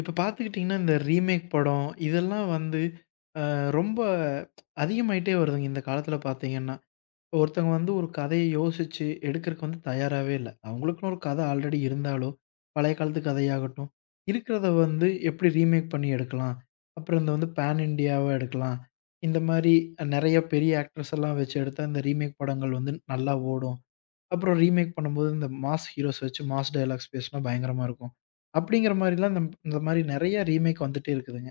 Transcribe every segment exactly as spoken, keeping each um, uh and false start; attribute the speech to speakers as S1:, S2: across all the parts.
S1: இப்ப பார்த்துக்கிட்டிங்கன்னா, இந்த ரீமேக் படம் இதெல்லாம் வந்து அ ரொம்ப அதிகமாயிட்டே வருதுங்க இந்த காலத்தில பார்த்தீங்கன்னா. ஒருத்தவங்க வந்து ஒரு கதைய யோசிச்சு எடுக்கறக்கு வந்து தயாராவே இல்ல. அவங்களுக்குன்னு ஒரு கதை ஆல்ரெடி இருந்தாலும், பழைய காலத்து கதையாகட்டும், இருக்கிறத வந்து எப்படி ரீமேக் பண்ணி எடுக்கலாம்? அப்புறம் இந்த வந்து பேன் இண்டியாவா எடுக்கலாம். இந்த மாரி நெறைய பெரிய ஆக்டர்ஸ் எல்லாம் வச்சு எடுத்தா இந்த ரீமேக் படங்கள் வந்து நல்லா ஓடும். அப்புறம் ரீமேக் பண்ணும்போது இந்த மாஸ் ஹீரோஸ் வச்சு மாஸ் டயலாக்ஸ் பேசினா பயங்கரமா இருக்கும். அப்படிங்கிற மாரிலாம் இந்த இந்த மாரி நெறைய ரீமேக் வந்துட்டே இருக்குதுங்க.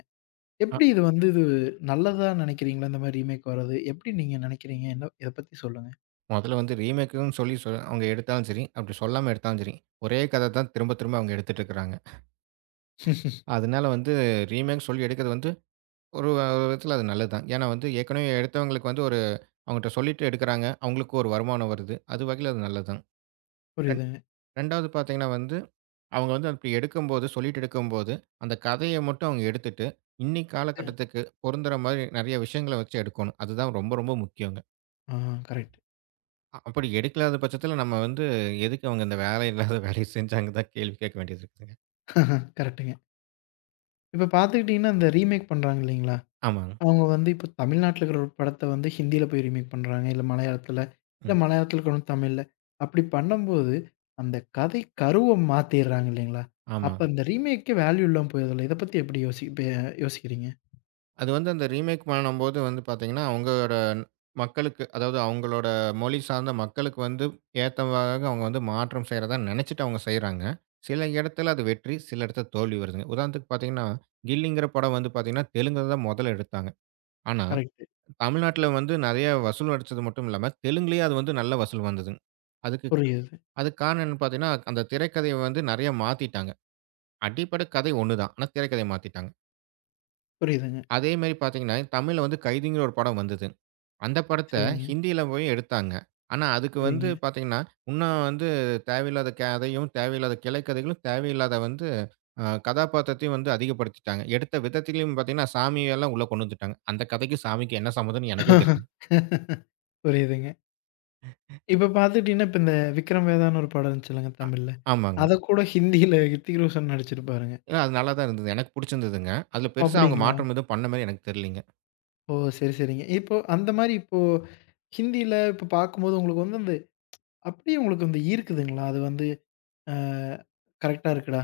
S2: அ
S1: எப்படி இது வந்து இது நல்லதா நினைக்கிறீங்களா? இந்த மாரி ரீமேக் வர்றது? எப்படி நீங்க நினைக்கிறீங்க? என்ன இத பத்தி சொல்லுங்க.
S2: மொதல்ல வந்து ரீமேக்குன்னு சொல்லி சொ அவங்க எடுத்தாலும் சரி, அப்படி சொல்லாம எடுத்தாலும் சரி, ஒரே கத தான் திரும்ப திரும்ப அவங்க எடுத்துட்டு இருக்கிறாங்க. அதனால வந்து ரீமேக் சொல்லி எடுக்கிறது வந்து ஒரு ஒரு விதத்தில அது நல்லது தான். ஏன்னா வந்து ஏற்கனவே எடுத்தவங்களுக்கு வந்து ஒரு அவங்கட்ட சொல்லிட்டு எடுக்கிறாங்க. அவங்களுக்கும் ஒரு வருமானம் வருது. அது வகையில அது நல்லது தான். ரெண்
S1: புரியுதுங்க.
S2: ரெண்டாவது பார்த்தீங்கன்னா வந்து, அவங்க வந்து அப்படி எடுக்கும்போது சொல்லிட்டு எடுக்கும்போது, அந்த கதைய மட்டும் அவங்க எடுத்துட்டு, இன்னைக்கு காலகட்டத்துக்கு பொருந்துற மாரி நெறைய விஷயங்கள வச்சு எடுக்கணும். அதுதான் ரொம்ப ரொம்ப முக்கியங்க.
S1: அ கரெக்ட்.
S2: அ அப்படி எடுக்கலாத பட்சத்தில நம்ம வந்து எதுக்கு அவங்க இந்த வேலை இல்லாத வேலைய செஞ்சாங்கன்னு தான் கேள்வி கேட்க வேண்டியது இருக்குதுங்க.
S1: கரெக்ட்டுங்க. இப்ப பார்த்துக்கிட்டீங்கன்னா, இந்த ரீமேக் பண்றாங்க இல்லைங்களா?
S2: ஆமாங்க.
S1: அவங்க வந்து இப்ப தமிழ்நாட்டுல இருக்கிற ஒரு படத்த வந்து ஹிந்தியில போய் ரீமேக் பண்றாங்க. இல்ல மலையாளத்துல, இல்ல
S2: ம்.
S1: மலையாளத்துல கொண்டு வந்து தமிழ்ல. அப்படி பண்ணும்போது, அந்த கதை கருவ மாத்திர்றாங்க இல்லைங்களா?
S2: ஆமா.
S1: அப்ப அந்த ரீமேக்கே வேல்யூ இல்லாம போயிருதுல்ல. இத பத்தி எப்படி யோசி ப யோசிக்கிறீங்க?
S2: அது வந்து அந்த ரீமேக் பண்ணும்போது வந்து பார்த்தீங்கன்னா, அவங்களோட ந- மக்களுக்கு அதாவது அவங்களோட மொழி சார்ந்த மக்களுக்கு வந்து ஏத்தவாக அவங்க வந்து மாற்றம் செய்றதா நெனச்சுட்டு அவங்க செய்றாங்க. சில இடத்துல அது வெற்றி, சில இடத்துல தோல்வி வருதுங்க. உதாரணத்துக்கு பார்த்தீங்கன்னா, கில்லிங்கிற படம் வந்து பார்த்தீங்கன்னா, தெலுங்குல தான் மொதல்ல எடுத்தாங்க. ஆனா,
S1: கரெக்ட்டு.
S2: தமிழ்நாட்டுல வந்து நெறைய வசூல் அடிச்சது மட்டும் இல்லாம, தெலுங்குலயே அது வந்து நல்ல வசூல் வந்ததுங்க. அதுக்கு
S1: புரியுது.
S2: அதுக்கு காரணம் என்னன்னு பார்த்தீங்கன்னா, அந்த திரைக்கதைய வந்து நெறைய மாத்திட்டாங்க. அடிப்படை கதை ஒண்ணு தான். ஆனா திரைக்கதைய மாத்திட்டாங்க.
S1: புரியுதுங்க.
S2: அதே மாரி பார்த்தீங்கன்னா, தமிழ்ல வந்து கைதிங்கிற ஒரு படம் வந்தது. அந்த படத்த
S1: சரிங்க.
S2: ஹிந்தியில போய் எடுத்தாங்க. ஆனா அதுக்கு
S1: சரிங்க.
S2: வந்து பார்த்தீங்கன்னா, இன்னும் வந்து தேவையில்லாத கதையும், தேவையில்லாத கிளைக்கதைகளும், தேவையில்லாத வந்து அ கதாபாத்திரத்தையும் வந்து அதிகப்படுத்திட்டாங்க. எடுத்த விதத்திலயும் பார்த்தீங்கன்னா, சாமியெல்லாம் உள்ள கொண்டு வந்துட்டாங்க. அந்த கதைக்கும் சாமிக்கும் என்ன சம்மந்தம்ன்னு எனக்கும் தெரியல.
S1: புரியுதுங்க. இப்ப பார்த்துக்கிட்டீங்கன்னா, இப்ப இந்த விக்ரம் வேதான்னு ஒரு படம் இருந்துச்சுல்லங்க தமிழ்ல.
S2: ஆமாங்க.
S1: அத கூட ஹிந்தியில ஹிருத்திக் ரோஷன் நடிச்சிருப்பாருங்க.
S2: ஏன்னா அது நல்லா தான் இருந்தது. எனக்கு புடிச்சிருந்ததுங்க. அதுல
S1: ஓ!
S2: பெருசா அவங்க
S1: அப்படிங்களா?
S2: மாற்றம் எதுவும் பண்ண மாரி எனக்கு தெரியலங்க.
S1: ஓ! சரி, சரிங்க. இப்போ அந்த மாரி இப்போ ஹிந்தியில இப்போ பார்க்கும்போது உங்களுக்கு வந்து அந்த அப்படியே உங்களுக்கு வந்து ஈர்க்குதுங்களா? அது வந்து அ கரெக்ட்டா இருக்குடா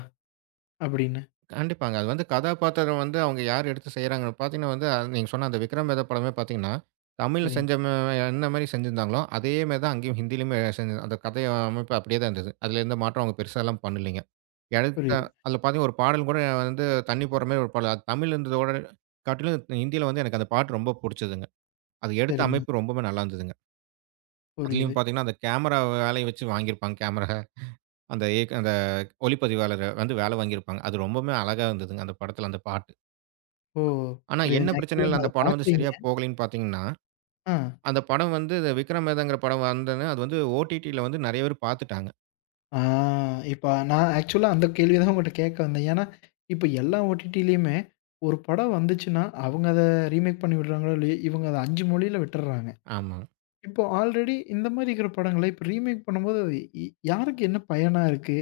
S1: அப்படின்னு.
S2: கண்டிப்பாங்க. அது வந்து கதாபாத்திரம் வந்து அவங்க யார் எடுத்து செய்றாங்கன்னு பார்த்தீங்கன்னா வந்து, அது நீங்க சொன்ன அந்த விக்ரம் வேதா படமே பார்த்தீங்கன்னா, தமிழ்ல
S1: சரிங்க.
S2: செஞ்ச ம என்ன மாரி செஞ்சிருந்தாங்களோ, அதே மாரி தான் அங்கேயும் ஹிந்தியிலயுமே செஞ்சு அந்த கதை அமைப்பு அப்படியே தான் இருந்தது. அதில எந்த மாற்றம் அவங்க பெருசாலாம் பண்ணலைங்க. எடுத்த
S1: புரியுது.
S2: அதில பார்த்தீங்கன்னா, ஒரு பாடல் கூட வந்து தண்ணி போடுற மாரி ஒரு பாடல். அது தமிழ்ல இருந்ததோட காட்டிலும் ஹிந்தியில வந்து எனக்கு அந்த பாட்டு ரொம்ப புடிச்சதுங்க. அது எடுத்த
S1: சரிங்க.
S2: அமைப்பு ரொம்பவே நல்லா இருந்ததுங்க. அதுலயும்
S1: புரியுது.
S2: பார்த்தீங்கன்னா, அந்த கேமரா வேலைய வச்சு வாங்கியிருப்பாங்க. கேமரா அந்த இயக்க அந்த ஒளிப்பதிவாளர் வந்து வேலை வாங்கியிருப்பாங்க. அது ரொம்பவுமே அழகா இருந்ததுங்க அந்த படத்தில அந்த பாட்டு.
S1: ஓ!
S2: ஆனா, என்ன
S1: புரியுதுங்க. ஆக்சுவலா
S2: பிரச்சனையில
S1: நான் அத
S2: அந்த படம் வந்து
S1: பார்க்கலீங்க.
S2: சரியா போகலைன்னு பார்த்தீங்கன்னா,
S1: ஆ.
S2: அந்த படம் வந்து இந்த விக்ரமேதாங்கிற படம் வந்தோனே, அது வந்து ஓடிடில வந்து நெறைய பேர் பார்த்துட்டாங்க.
S1: ஆ இப்ப நான் ஆக்சுவலா அந்த கேள்வி தான் உங்கட்ட கேட்க வந்தேன். ஏன்னா, இப்ப எல்லா ஓடிடிலயுமே ஒரு படம் வந்துச்சுன்னா, அவங்க அத ரீமேக் பண்ணி விடுறாங்களோ இல்லையோ, இவங்க அத ஐந்து மொழியில விட்டுர்றாங்க.
S2: ஆமா.
S1: இப்போ ஆல்ரெடி இந்த மாரி இருக்கிற படங்கள, இப்ப ரீமேக் பண்ணும்போது அது இ யாருக்கு என்ன பயனா இருக்கு?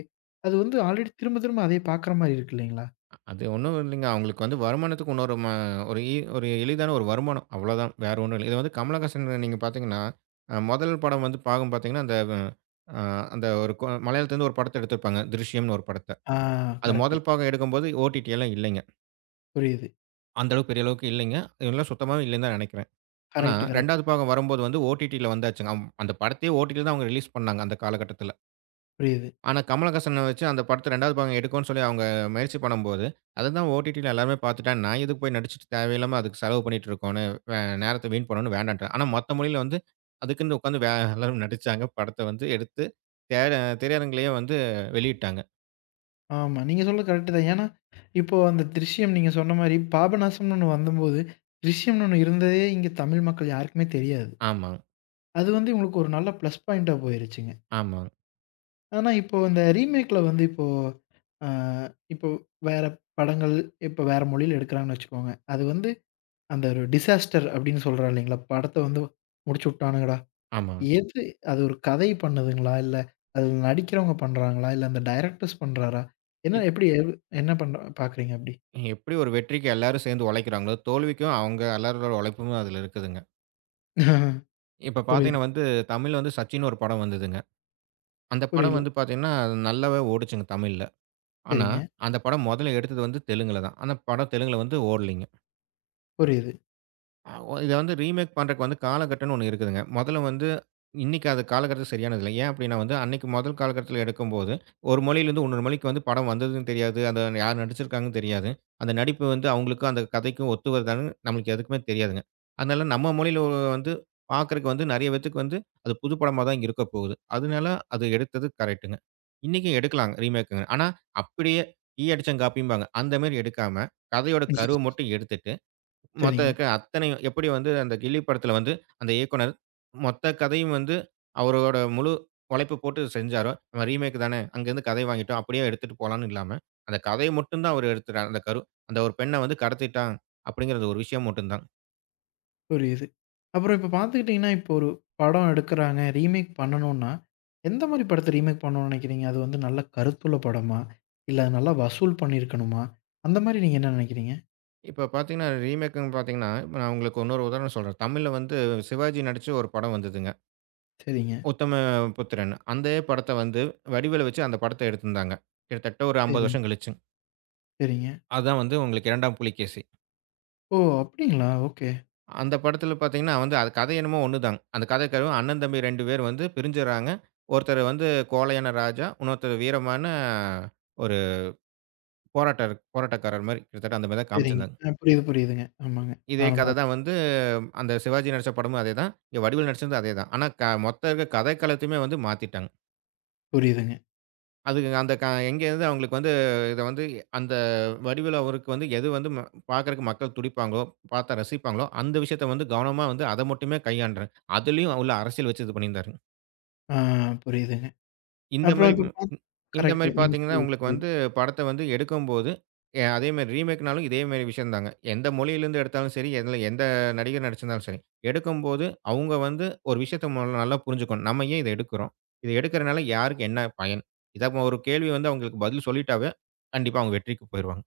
S1: அது வந்து ஆல்ரெடி திரும்ப திரும்ப அதே பார்க்குற மாரி இருக்கு இல்லைங்களா?
S2: அது ஒண்ணும் இல்லைங்க. அவங்களுக்கு வந்து வருமானத்துக்கு இன்னொரு ம ஒரு ஈ ஒரு எளிதான ஒரு வருமானம். அவ்வளோதான். வேற ஒண்ணும் இல்ல. இது வந்து கமலஹாசன் நீங்க பார்த்தீங்கன்னா, அ முதல் படம் வந்து பாகம் பார்த்தீங்கன்னா, அந்த அ அந்த ஒரு கொ மலையாளத்துலருந்து ஒரு படத்த எடுத்திருப்பாங்க. "திருஷ்யம்னு" ஒரு படத்த.
S1: ஆ
S2: அது
S1: கரெக்ட்டு.
S2: முதல் பாகம் எடுக்கும்போது ஓடிடி எல்லாம் இல்லைங்க.
S1: புரியுது.
S2: அந்த அளவுக்கு பெரிய அளவுக்கு இல்லைங்க. எல்லாம் சுத்தமாவே இல்லைன்னு தான் நெனைக்கிறேன். ஆனா
S1: கரெக்ட்டு, கரெக்ட்டு.
S2: இரண்டாவது பாகம் வரும்போது வந்து ஓடிடில வந்தாச்சுங்க. அம் அந்த படத்தையே ஓடிடில தான் அவங்க ரிலீஸ் பண்ணாங்க அந்த காலகட்டத்தில.
S1: புரியுது.
S2: ஆனா கமலஹாசன வச்சு அந்த படத்த இரண்டாவது பாகம் எடுக்கோன்னு சொல்லி அவங்க முயற்சி பண்ணும்போது, அதுதான் ஓடிடில எல்லாருமே பார்த்துட்டாங்க. நான் எதுக்கு போய் நடிச்சுட்டு தேவையில்லாம அதுக்கு செலவு பண்ணிட்டு இருக்கோன்னு, வே நேரத்த வீண் பண்ணணும்னு வேண்டான்ட்டாங்க. ஆனா மத்த மொழியில வந்து அதுக்குன்னு உட்காந்து வே எல்லாரும் நடிச்சாங்க. படத்த வந்து எடுத்து திர திரையரங்கிலேயே வந்து வெளியிட்டாங்க.
S1: ஆமா. நீங்க சொல்றது கரெக்ட்டு தான். ஏன்னா, இப்போ அந்த "திருஷ்யம்" நீங்க சொன்ன மாரி பாபநாசம்னு ஒண்ணு வந்தம்போது, "திருஷ்யம்னு" ஒண்ணு இருந்ததே இங்க தமிழ் மக்கள் யாருக்குமே தெரியாது.
S2: ஆமாங்க,
S1: அது வந்து உங்களுக்கு ஒரு நல்ல ப்ளஸ் பாயிண்ட்டா போயிருச்சுங்க.
S2: ஆமாங்க,
S1: ஆனா இப்போ இந்த ரீமேக்ல வந்து இப்போ ஆ இப்போ வேற படங்கள், இப்போ வேற மொழியில எடுக்குறாங்கன்னு வச்சுக்கோங்க. அது வந்து அந்த ஒரு டிசாஸ்டர் அப்படின்னு சொல்றோம் இல்லைங்களா? படத்த வந்து முடிச்சு விட்டானுங்கடா.
S2: ஆமாங்க.
S1: எது அது ஒரு கதை பண்ணுதுங்களா? இல்ல அதுல நடிக்கிறவங்க பண்றாங்களா? இல்ல அந்த டைரக்டர்ஸ் பண்றாரா? என்ன
S2: இத்
S1: எப்படி எது என்ன பண்ற பார்க்குறீங்க அப்படி?
S2: எப்படி ஒரு வெற்றிக்கு எல்லாரும் சேர்ந்து உழைக்கிறாங்களோ, தோல்விக்கும் அவங்க எல்லாரோட உழைப்பும் அதில இருக்குதுங்க.
S1: ஆஹா,
S2: இப்ப
S1: புரியுது.
S2: பார்த்தீங்கன்னா வந்து, தமிழ்ல வந்து சச்சின்னு ஒரு படம் வந்ததுங்க. அந்த படம்
S1: புரியல.
S2: வந்து பார்த்தீங்கன்னா, நல்லாவே ஓடுச்சுங்க தமிழ்ல. ஆனா,
S1: சரிங்க.
S2: அந்த படம் மொதல்ல எடுத்தது வந்து தெலுங்குல தான். ஆனா, படம் தெலுங்குல வந்து ஓடலைங்க.
S1: புரியுது.
S2: அ ஒ இத வந்து ரீமேக் பண்றக்கு வந்து காலகட்டம்ன்னு ஒண்ணு இருக்குதுங்க. முதல்ல வந்து இன்னைக்கு அது காலகட்டம் சரியானது இல்ல. ஏன் அப்டின்னா வந்து அன்னைக்கு முதல் காலகட்டத்துல எடுக்கும்போது, ஒரு மொழியிலிருந்து இன்னொரு மொழிக்கு வந்து படம் வந்ததுன்னு தெரியாது. அத யார் நடிச்சிருக்காங்கன்னு தெரியாது. அந்த நடிப்பு வந்து அவங்களுக்கும், அந்த கதைக்கும் ஒத்து வருதான்னு நம்மளுக்கு எதுக்குமே தெரியாதுங்க. அதனால நம்ம மொழியில ஒ வந்து பார்க்கறக்கு வந்து நெறைய பேத்துக்கு வந்து அது புது படமா தான் இருக்க போகுது. அதனால அது எடுத்தது கரெக்ட்டுங்க. இன்னைக்கும் எடுக்கலாங்க ரீமேக்குங்க. ஆனா அப்படியே ஈ அடிச்சன் காப்பிம்பாங்க. அந்த மாரி எடுக்காம, கதையோட
S1: ம்.
S2: கருவ மட்டும் எடுத்துட்டு மொத்த
S1: சரிங்க.
S2: க அத்தனையும் எப்படி வந்து அந்த கில்லி படத்துல வந்து அந்த இயக்குனர் மொத்த கதையும் வந்து அவரோட முழு உழைப்பு போட்டு செஞ்சாரோ, நம்ம ரீமேக் தானே அங்கேருந்து கதை வாங்கிட்டோம். அப்படியே எடுத்துட்டு போலான்னு இல்லாம, அந்த கதைய மட்டும் தான் அவரு எடுத்துட்டார். அந்த கரு அந்த ஒரு பெண்ண வந்து கடத்திட்டான் அப்படிங்கிறது ஒரு விஷயம் மட்டும் தான்.
S1: புரியுது. அப்புறம் இப்ப பார்த்துக்கிட்டீங்கன்னா, இப்போ ஒரு படம் எடுக்குறாங்க. ரீமேக் பண்ணணும்னா, எந்த மாரி படத்த ரீமேக் பண்ணணும்னு நெனைக்கிறீங்க? அது வந்து நல்ல கருத்துள்ள படமா? இல்ல அது நல்லா வசூல் பண்ணியிருக்கணுமா? அந்த மாரி நீங்க என்ன நெனைக்கிறீங்க?
S2: இப்ப பார்த்தீங்கன்னா, ரீமேக்குன்னு பார்த்தீங்கன்னா, இப்ப நான் உங்களுக்கு இன்னொரு உதாரணம் சொல்றேன். தமிழ்ல வந்து சிவாஜி நடிச்சு ஒரு படம் வந்ததுங்க.
S1: சரிங்க,
S2: உத்தம புத்திரன். அந்த படத்த வந்து வடிவேலு வச்சு அந்த படத்த எடுத்திருந்தாங்க. கிட்டத்தட்ட ஒரு ஐம்பது
S1: சரிங்க,
S2: வருஷம் கழிச்சு.
S1: சரிங்க.
S2: அதான் வந்து உங்களுக்கு இரண்டாம் புலிகேசி.
S1: ஓ! அப்டிங்களா? ஓகே.
S2: அந்த படத்துல பாத்தீங்கன்னா வந்து அது கதை என்னமோ ஒண்ணுதாங்க. அந்த கதைக்களவு அண்ணன், தம்பி ரெண்டு பேர் வந்து பிரிஞ்சுர்றாங்க. ஒருத்தர் வந்து கோழையான ராஜா, இன்னொருத்தர் வீரமான ஒரு போராட்டர் போராட்டக்காரர் மாரி கிட்டத்தட்ட அந்த மாரி தான்
S1: சரிங்க.
S2: காமிச்சிருந்தாங்க.
S1: ஆ புரியுது, புரியுதுங்க. ஆமாங்க.
S2: இதே
S1: நானும்
S2: கதை
S1: பாத்தேன்.
S2: தான் வந்து அந்த சிவாஜி நடிச்ச படமும் அதேதான். இங்க வடிவேலு நடிச்சதும் அதேதான். ஆனா க மொத்த இருக்க கதைக்களத்தையுமே வந்து மாத்திட்டாங்க.
S1: புரியுதுங்க.
S2: அது அந்த க எங்கேருந்து அவங்களுக்கு வந்து இத வந்து அந்த வடிவேலு அவருக்கு வந்து எது வந்து ம பாக்கறக்கு மக்கள் துடிப்பாங்களோ, பாத்தா ரசிப்பாங்களோ, அந்த விஷயத்த வந்து கவனமா வந்து அத மட்டுமே கையாண்றாரு. அதுலயும் உள்ள அரசியல் வச்சு இது பண்ணியிருந்தாரு.
S1: ஆ புரியுதுங்க.
S2: இந்த
S1: அப்புறம்
S2: மாரி
S1: இப்ப
S2: ம்
S1: பாத்
S2: ம், இந்த
S1: கரெக்ட்டு.
S2: மாரி
S1: நீங்க
S2: பார்த்தீங்கன்னா,
S1: சொல்றது
S2: உங்களுக்கு
S1: புரியுது.
S2: வந்து படத்த வந்து எடுக்கும்போது, எ அதேமாரி ரீமேக்னாலும் இதே மாரி விஷயம் தாங்க. எந்த மொழியிலேருந்து எடுத்தாலும் சரி, எதுல எந்த நடிகர் நடிச்சிருந்தாலும் சரி, எடுக்கும்போது அவங்க வந்து ஒரு விஷயத்த முதல்ல நல்லா புரிஞ்சுக்கணும். நம்ம ஏன் இத எடுக்கிறோம்? இத எடுக்கிறனால யாருக்கு என்ன பயன்? இத ஒரு கேள்வி வந்து அவங்களுக்கு பதில் சொல்லிட்டாவே, கண்டிப்பா அவங்க வெற்றிக்கு போயிருவாங்க.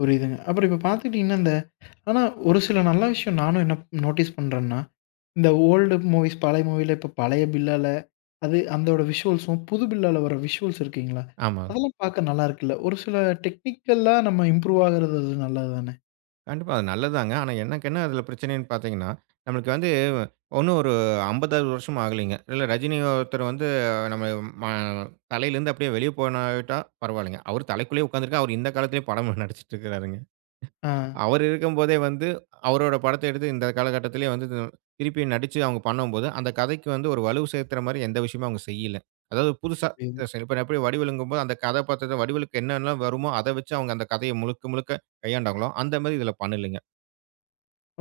S1: புரியுதுங்க. அப்புறம் இப்ப பாத்துக்கிட்டீங்கன்னா, இந்த ஆனா ஒரு சில நல்ல விஷயம் நானும் என்ன நோட்டீஸ் பண்றேன்னா, இந்த ஓல்டு மூவிஸ் பழைய மூவில இப்ப பழைய பில்லால அது அதோட விஷுவல்ஸும், புது பில்லால வர விஷுவல்ஸ் இருக்குங்களா?
S2: ஆமா.
S1: அதெல்லாம் பாக்க நல்லா இருக்குல்ல. ஒரு சில டெக்னிக்கல்லா நம்ம இம்ப்ரூவ் ஆகுறது அது நல்லது தானே.
S2: கண்டிப்பா. அது நல்லதுதாங்க. ஆனா எனக்கு என்ன அதில பிரச்சனைன்னு பார்த்தீங்கன்னா, நம்மளுக்கு வந்து ஒண்ணும் ஒரு ஐம்பது அறுபது வருஷமும் ஆகலைங்க. இல்ல ரஜினி ஒருத்தர் வந்து நம்ம ம தலையிலேருந்து அப்படியே வெளிய போனாவிட்டா பரவாயில்லைங்க. அவரு தலைக்குள்ளேயே உட்காந்துருக்காரு. அவரு இந்த காலத்திலேயே படம் நடிச்சுட்டு இருக்கிறாருங்க.
S1: ஆ
S2: அவரு இருக்கும்போதே வந்து அவரோட படத்த எடுத்து இந்த காலகட்டத்திலேயே வந்து இது திருப்பி நடிச்சு அவங்க பண்ணும்போது, அந்த கதைக்கு வந்து ஒரு வலு சேர்த்துற மாரி எந்த விஷயமும் அவங்க செய்யல. அதாவது புதுசா
S1: புரியுது.
S2: இப்ப எப்படி வடிவேலுங்கும்போது அந்த கதாபாத்திரத்த வடிவேலுக்கு என்னெல்லாம் வருமோ, அத வச்சு அவங்க அந்த கதைய முழுக்க முழுக்க கையாண்டாங்களோ, அந்த மாரி இதில பண்ணலைங்க.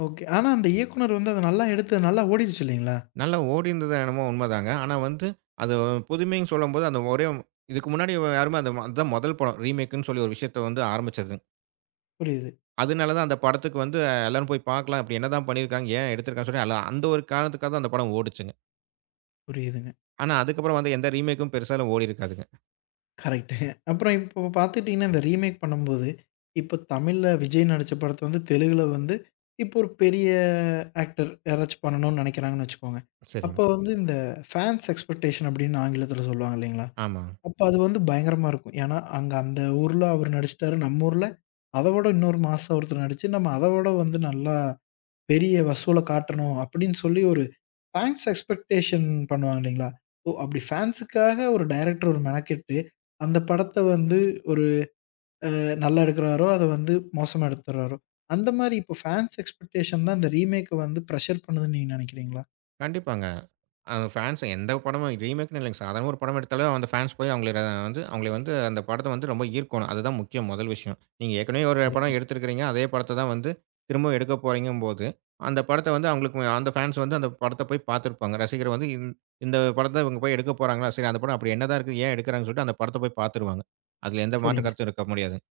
S1: ஓகே. ஆனா அந்த இயக்குனர் வந்து அத நல்லா எடுத்து நல்லா ஓடிருச்சு இல்லைங்களா?
S2: நல்லா ஓடியிருந்தது என்னமோ உண்மதாங்க. ஆனா வந்து அது புதுமைன்னு சொல்லும்போது, அந்த ஒரே இதுக்கு முன்னாடி யாருமே அந்த அதான் முதல் படம். ரீமேக்குன்னு சொல்லி ஒரு விஷயத்த வந்து ஆரம்பிச்சது.
S1: புரியுது,
S2: அதனால தான் அந்த படத்துக்கு வந்து எல்லாரும் போய் பார்க்கலாம். இப்படி என்னதான் பண்ணியிருக்காங்க? ஏன் எடுத்திருக்காங்கன்னு சொல்லி எல்லாம் அந்த ஒரு காரணத்துக்காக தான் அந்த படம் ஓடுச்சுங்க.
S1: புரியுதுங்க.
S2: ஆனா அதுக்கப்புறம் வந்து எந்த ரீமேக்கும் பெருசாலாம் ஓடியிருக்காதுங்க.
S1: கரெக்ட்டுங்க. அப்புறம் இப்போ பார்த்துக்கிட்டீங்கன்னா, இந்த ரீமேக் பண்ணும்போது, இப்போ தமிழ்ல விஜய் நடிச்ச படத்த வந்து தெலுங்குல வந்து, இப்போ ஒரு பெரிய ஆக்டர் யாராச்சும் பண்ணணும்னு நெனைக்கிறாங்கன்னு வச்சுக்கோங்க.
S2: சரிங்க.
S1: அப்போ வந்து இந்த ஃபேன்ஸ் எக்ஸ்பெக்டேஷன் அப்படின்னு ஆங்கிலத்தில சொல்லுவாங்க இல்லைங்களா?
S2: ஆமா.
S1: அப்போ அது வந்து பயங்கரமா இருக்கும். ஏன்னா, அங்க அந்த ஊர்ல அவர் நடிச்சுட்டாரு. நம்ம ஊர்ல அத விட இன்னொரு மாசா ஒருத்தர் நடிச்சு, நம்ம அத விட வந்து நல்லா பெரிய வசூல காட்டணும் அப்படின்னு சொல்லி ஒரு ஃபேன்ஸ் எக்ஸ்பெக்டேஷன் பண்ணுவாங்க இல்லைங்களா? ஓ! அப்படி ஃபேன்ஸுக்காக ஒரு டைரக்டர் ஒரு மெனக்கெட்டு, அந்த படத்த வந்து ஒரு நல்லா எடுக்குறாரோ, அத வந்து மோசமா எடுத்துர்றாரோ! அந்த மாரி இப்போ ஃபேன்ஸ் எக்ஸ்பெக்டேஷன் தான் இந்த ரீமேக்க வந்து பிரஷர் பண்ணுதுன்னு நீங்க நெனைக்கிறீங்களா?
S2: கண்டிப்பாங்க. அந்த ஃபேன்ஸ் எந்த படமும் ரீமேக்ன்னு இல்லைங்க. சாதாரண ஒரு படம் எடுத்தாலும் அந்த ஃபேன்ஸ் போய் அவங்கள வந்து அவங்கள வந்து அந்த படத்த வந்து ரொம்ப ஈர்க்கணும். அதுதான் முக்கியம் முதல் விஷயம். நீங்க ஏற்கனவே ஒரு
S1: சரிங்க,
S2: படம் எடுத்திருக்கிறீங்க. அதே படத்த தான் வந்து திரும்பவும் எடுக்க போறீங்கம்போது, அந்த படத்த வந்து அவங்களுக்கு அந்த ஃபேன்ஸ் வந்து அந்த படத்த போய் பார்த்துருப்பாங்க. ரசிகர் வந்து இந் இந்த படத்த இவங்க போய் எடுக்க போறாங்களா? சரி அந்த படம் அப்படி என்னதான் இருக்கு? ஏன் எடுக்கிறாங்கன்னு சொல்லிட்டு அந்த படத்த போய் பார்த்துருவாங்க. அதுல எந்த மாற்று
S1: சரிங்க.
S2: கருத்தும் இருக்க முடியாதுங்க.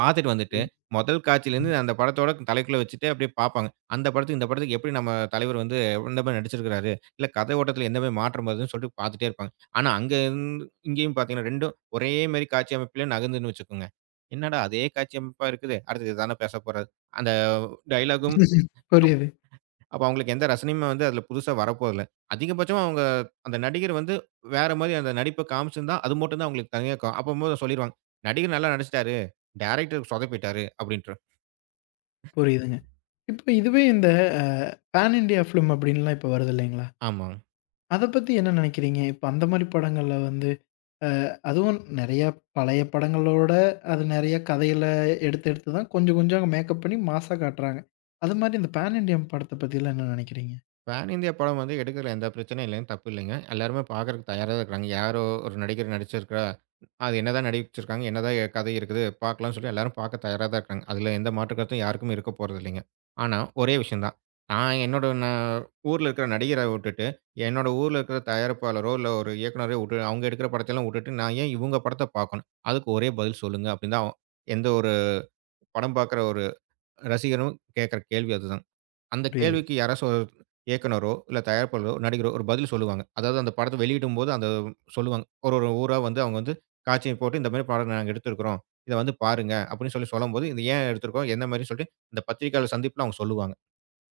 S2: பாத்துட்டு வந்துட்டு,
S1: ம்.
S2: முதல் காட்சியிலருந்து
S1: சரிங்க.
S2: அந்த படத்தோட தலைக்குள்ள வச்சுட்டு அப்படியே பாப்பாங்க. அந்த படத்துக்கு, இந்த படத்துக்கு எப்படி நம்ம தலைவர் வந்து இந்த மாரி நடிச்சிருக்கிறாரு? இல்ல கதை ஓட்டத்துல எந்த மாரி மாற்றம் வருதுன்னு சொல்லிட்டு பாத்துட்டே இருப்பாங்க. ஆனா அங்க இருந்து இங்கேயும் பாத்தீங்கன்னா, ரெண்டாம் ஒரே மாரி காட்சி அமைப்பிலே நகர்ந்துதுன்னு வச்சுக்கோங்க. என்னடா அதே காட்சி அமைப்பா இருக்குது. அடுத்து இதான பேசப்போறாரு. அந்த டயலாகும்
S1: புரியுது,
S2: அப்ப அவங்களுக்கு எந்த ரசனையுமே வந்து அதில புதுசா வரப்போதில்ல. அதிகபட்சமா அவங்க அந்த நடிகர் வந்து வேற மாரி அந்த நடிப்ப காமிச்சிருந்தா, அது மட்டும் தான் அவங்களுக்கு தனியா கா அப்பம்போது சொல்லிருவாங்க. நடிகர் நல்லா நடிச்சிட்டாரு. டைரக்டர் சொதப்பிட்டாரு அப்டின்ட்ரும்.
S1: புரியுதுங்க. இப்போ இதுவே இந்த அ பான் இண்டியா ஃபிலிம் அப்படின்லாம் இப்போ வருது இல்லைங்களா?
S2: ஆமா.
S1: அத பத்தி என்ன நெனைக்கிறீங்க? இப்ப அந்த மாரி படங்கள்ல வந்து அ அதுவும் நெறைய பழைய படங்களோட அது நெறைய கதையில எடுத்து எடுத்து தான் கொஞ்சம் கொஞ்சம் மேக்கப் பண்ணி மாஸா காட்டுறாங்க. அது மாரி இந்த பேன் இண்டியன் படத்த பத்திலாம் என்ன நெனைக்கிறீங்க?
S2: பேன் இந்தியா படம் வந்து எடுக்கிறதுல எந்த பிரச்சனையும் இல்லைங்க. தப்பு இல்லைங்க. எல்லாருமே பார்க்கறக்கு தயாரா தான் இருக்கிறாங்க. யாரோ ஒரு நடிகர் நடிச்சிருக்கிறா, அது என்னதான் நடிச்சிருக்காங்க, என்னதான் எ- கதை இருக்குது, பார்க்கலாம்னு சொல்லி எல்லாரும் பார்க்க தயாரா தான் இருக்காங்க. அதில எந்த மாற்று கருத்தும் யாருக்கும் இருக்க போறதில்லைங்க. ஆனா, ஒரே விஷயம் தான். நான் என்னோட நான் ஊர்ல இருக்கிற நடிகர விட்டுட்டு, என்னோட ஊர்ல இருக்கிற தயாரிப்பாளரோ, இல்ல ஒரு இயக்குனரையோ விட்டு அவங்க எடுக்கிற படத்தையெல்லாம் விட்டுட்டு, நான் ஏன் இவங்க படத்த பார்க்கணும்? அதுக்கு ஒரே பதில் சொல்லுங்க. அப்படின்னு தான் அவன்- எந்த ஒரு படம் பார்க்குற ஒரு ரசிகரும் கேட்கிற கேள்வி அதுதான். அந்த
S1: புரியுது.
S2: கேள்விக்கு யாராச்சும் ஒரு இயக்குனரோ, இல்ல தயாரிப்பாளரோ, நடிகரோ ஒரு பதில் சொல்லுவாங்க. அதாவது அந்த படத்த வெளியிடும்போது அந்த சொல்லுவாங்க. ஒரு ஒரு ஊரா வந்து அவங்க வந்து காட்சிய போட்டு, "இந்த மாரி படம் நாங்க எடுத்திருக்கிறோம். இத வந்து பாருங்க." அப்படின்னு சொல்லி சொல்லும்போது, "இது ஏன் எடுத்திருக்கோம்? என்ன மாரின்னு" சொல்லிட்டு இந்த பத்திரிக்கையாளர் சந்திப்புல அவங்க சொல்லுவாங்க.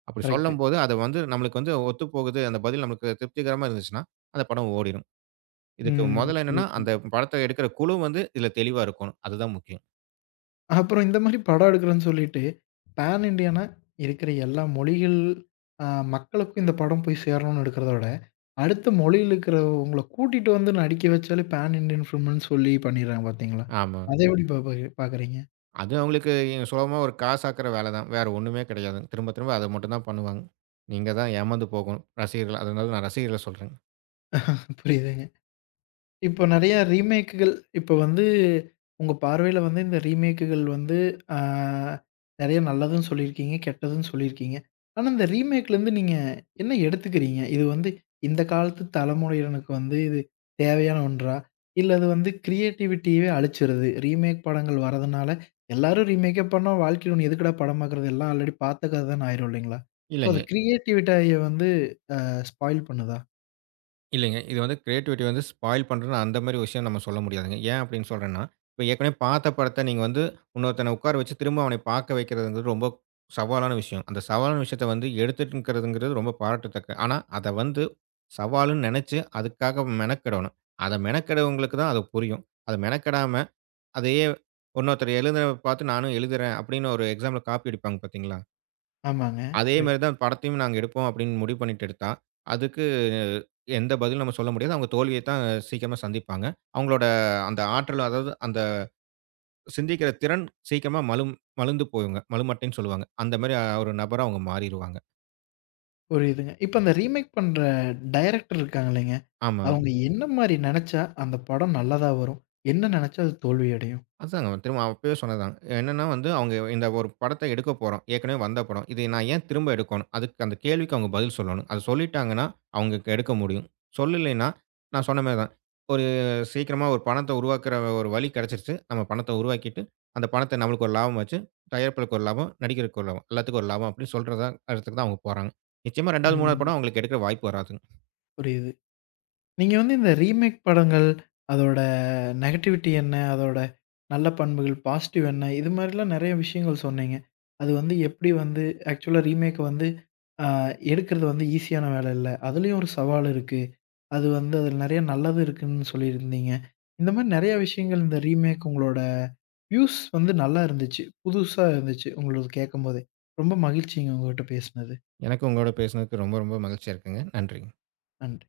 S2: அப்படி
S1: கரெக்ட்டு.
S2: சொல்லும்போது, அது வந்து நம்மளுக்கு வந்து ஒத்துப்போகுது. அந்த பதில் நம்மளுக்கு திருப்திகரமா இருந்துச்சுன்னா, அந்த படம் ஓடிரும். இதுக்கு
S1: ம்.
S2: மொதல்ல என்னன்னா,
S1: புரியுதுங்க.
S2: அந்த படத்த எடுக்கிற குழு வந்து இதுல தெளிவா இருக்கணும். அதுதான் முக்கியம்.
S1: அப்புறம் இந்த மாரி படம் எடுக்கிறேன்னு சொல்லிட்டு, பேன் இண்டியனா இருக்கிற எல்லா மொழிகள் அ மக்களுக்கும் இந்த படம் போய் சேரணும்னு எடுக்கிறத விட, அடுத்த மொழியில இருக்கிறவங்கள கூட்டிட்டு வந்து நடிக்க வச்சாலே பேன் இண்டியன் ஃபிலிம்ன்னு சொல்லி பண்ணிடுறாங்க பார்த்தீங்களா?
S2: ஆமா.
S1: அத எப்படி பாப்ப பார்க்குறீங்க?
S2: அது அவங்களுக்கு சுலபமா ஒரு காசாக்குற வேலை தான். வேற ஒண்ணுமே கிடையாதுங்க. திரும்ப, திரும்ப அத மட்டும் தான் பண்ணுவாங்க. நீங்க தான் ஏமாந்து போகணும். ரசிகர்கள் அதனால நான் ரசிகர்கள சொல்றேங்க.
S1: புரியுதுங்க. இப்போ நெறைய ரீமேக்குகள் இப்போ வந்து உங்க பார்வையில வந்து இந்த ரீமேக்குகள் வந்து ஆ நெறைய நல்லதும் சொல்லியிருக்கீங்க, கெட்டதும் சொல்லியிருக்கீங்க. ஆனா இந்த ரீமேக்லேருந்து நீங்க என்ன எடுத்துக்கிறீங்க? இது வந்து இந்த காலத்து தலைமுறையினருக்கு வந்து இது தேவையான ஒன்றா? இல்ல அது வந்து கிரியேட்டிவிட்டியவே அழிச்சிருது. ரீமேக் படங்கள் வரதுனால எல்லாரும் ரீமேக்கே பண்ணா வாழ்க்கையில ஒண்ணு எதுக்குடா படம் பார்க்குறது? எல்லாம் ஆல்ரெடி பார்த்த கதை தான்னு ஆயிரும் இல்லைங்களா? ஸோ அது
S2: இல்லைங்க,
S1: கிரியேட்டிவிட்டிய வந்து ஸ்பாயில் பண்ணுதா?
S2: இல்லைங்க. இது வந்து கிரியேட்டிவிட்டி வந்து ஸ்பாயில் பண்றன்னு அந்த மாரி விஷயம் நம்ம சொல்ல முடியாதுங்க. ஏன் அப்படின்னு சொல்றேன்னா, இப்ப ஏற்கனவே பார்த்த படத்த நீங்க வந்து இன்னொருத்தன உட்கார வச்சு திரும்ப அவனை பார்க்க வைக்கிறதுங்கிறது ரொம்ப சவாலான விஷயம். அந்த சவாலான விஷயத்த வந்து எடுத்துட்டுருக்கிறதுங்கிறது ரொம்ப பாராட்டத்தக்க. ஆனா, அத வந்து சவால்ன்னு நெனச்சு அதுக்காக மெனக்கெடணும். அத மெனக்கெடவங்களுக்கு தான் அது புரியும். அத மெனக்கெடாம அதையே இன்னொருத்தர் எழுதுறத பார்த்து நானும் எழுதுறேன் அப்படின்னு ஒரு எக்ஸாம்ல காப்பி அடிப்பாங்க பார்த்தீங்களா?
S1: ஆமாங்க.
S2: அதே
S1: ரைட்.
S2: மாரி தான் படத்தையும் நாங்க எடுப்போம் அப்படின்னு முடிவு பண்ணிட்டு எடுத்தா, அதுக்கு எந்த பதிலும் நம்ம சொல்ல முடியாது. அவங்க தோல்விய தான் சீக்கிரமா சந்திப்பாங்க. அவங்களோட அந்த ஆற்றல் அதாவது அந்த சிந்திக்கிற திறன் சீக்கிரமா மழும் மழுந்து போயுங்க. மழுமட்டைன்னு சொல்லுவாங்க. அந்த மாரி ஒரு நபரா அவங்க மாறிருவாங்க.
S1: புரியுதுங்க. இப்ப அந்த ரீமேக் பண்ற டைரக்டர் இருக்காங்க இல்லைங்க,
S2: ஆமாங்க.
S1: அவங்க என்ன மாரி நெனச்சா அந்த படம் நல்லதா வரும்? என்ன நெனச்சா அது தோல்வி அடையும்?
S2: அதாங்க திரும்ப அப்பயே சொன்னதுதாங்க. என்னன்னா வந்து அவங்க இந்த ஒரு படத்த எடுக்க போறோம். ஏற்கனவே வந்த படம். இதை நான் ஏன் திரும்ப எடுக்கணும்? அதுக்கு அந்த கேள்விக்கு அவங்க பதில் சொல்லணும். அத சொல்லிட்டாங்கன்னா, அவங்களுக்கு எடுக்க முடியும். சொல்லலைன்னா, நான் சொன்ன மாரி தான். ஒரு சீக்கிரமா ஒரு பணத்த உருவாக்குற ஒரு வழி கிடைச்சிருச்சு. நம்ம பணத்த உருவாக்கிட்டு, அந்த பணத்த நம்மளுக்கு ஒரு லாபம் ஆச்சு. தயாரிப்பாளருக்கு ஒரு லாபம், நடிகருக்கு ஒரு லாபம். எல்லாத்துக்கும் ஒரு லாபம் அப்படின்னு சொல்றத இடத்துக்கு தான் அவங்க போறாங்க. நிச்சயமா இரண்டாவது, மூன்றாவது
S1: ம்.
S2: படம் அவங்களுக்கு எடுக்கிற வாய்ப்பு வராதுங்க.
S1: புரியுது. நீங்க வந்து இந்த ரீமேக் படங்கள், அதோட நெகட்டிவிட்டி என்ன? அதோட நல்ல பண்புகள், பாசிட்டிவ் என்ன? இது மாரிலாம் நெறைய விஷயங்கள் சொன்னீங்க. அது வந்து எப்படி வந்து ஆக்சுவலா ரீமேக் வந்து அ எடுக்கிறது வந்து ஈஸியான வேலை இல்ல. அதுலயும் ஒரு சவால் இருக்கு. அது வந்து அதில நெறைய நல்லது இருக்குன்னு சொல்லியிருந்தீங்க. இந்த மாரி நெறைய விஷயங்கள் இந்த ரீமேக் உங்களோட வியூஸ் வந்து நல்லா இருந்துச்சு. புதுசா இருந்துச்சு. உங்களது கேட்கும்போதே. ரொம்ப மகிழ்ச்சிங்க உங்ககிட்ட பேசினது.
S2: எனக்கு உங்களோட பேசினதுக்கு ரொம்ப ரொம்ப மகிழ்ச்சியா இருக்குங்க. நன்றி.
S1: நன்றி.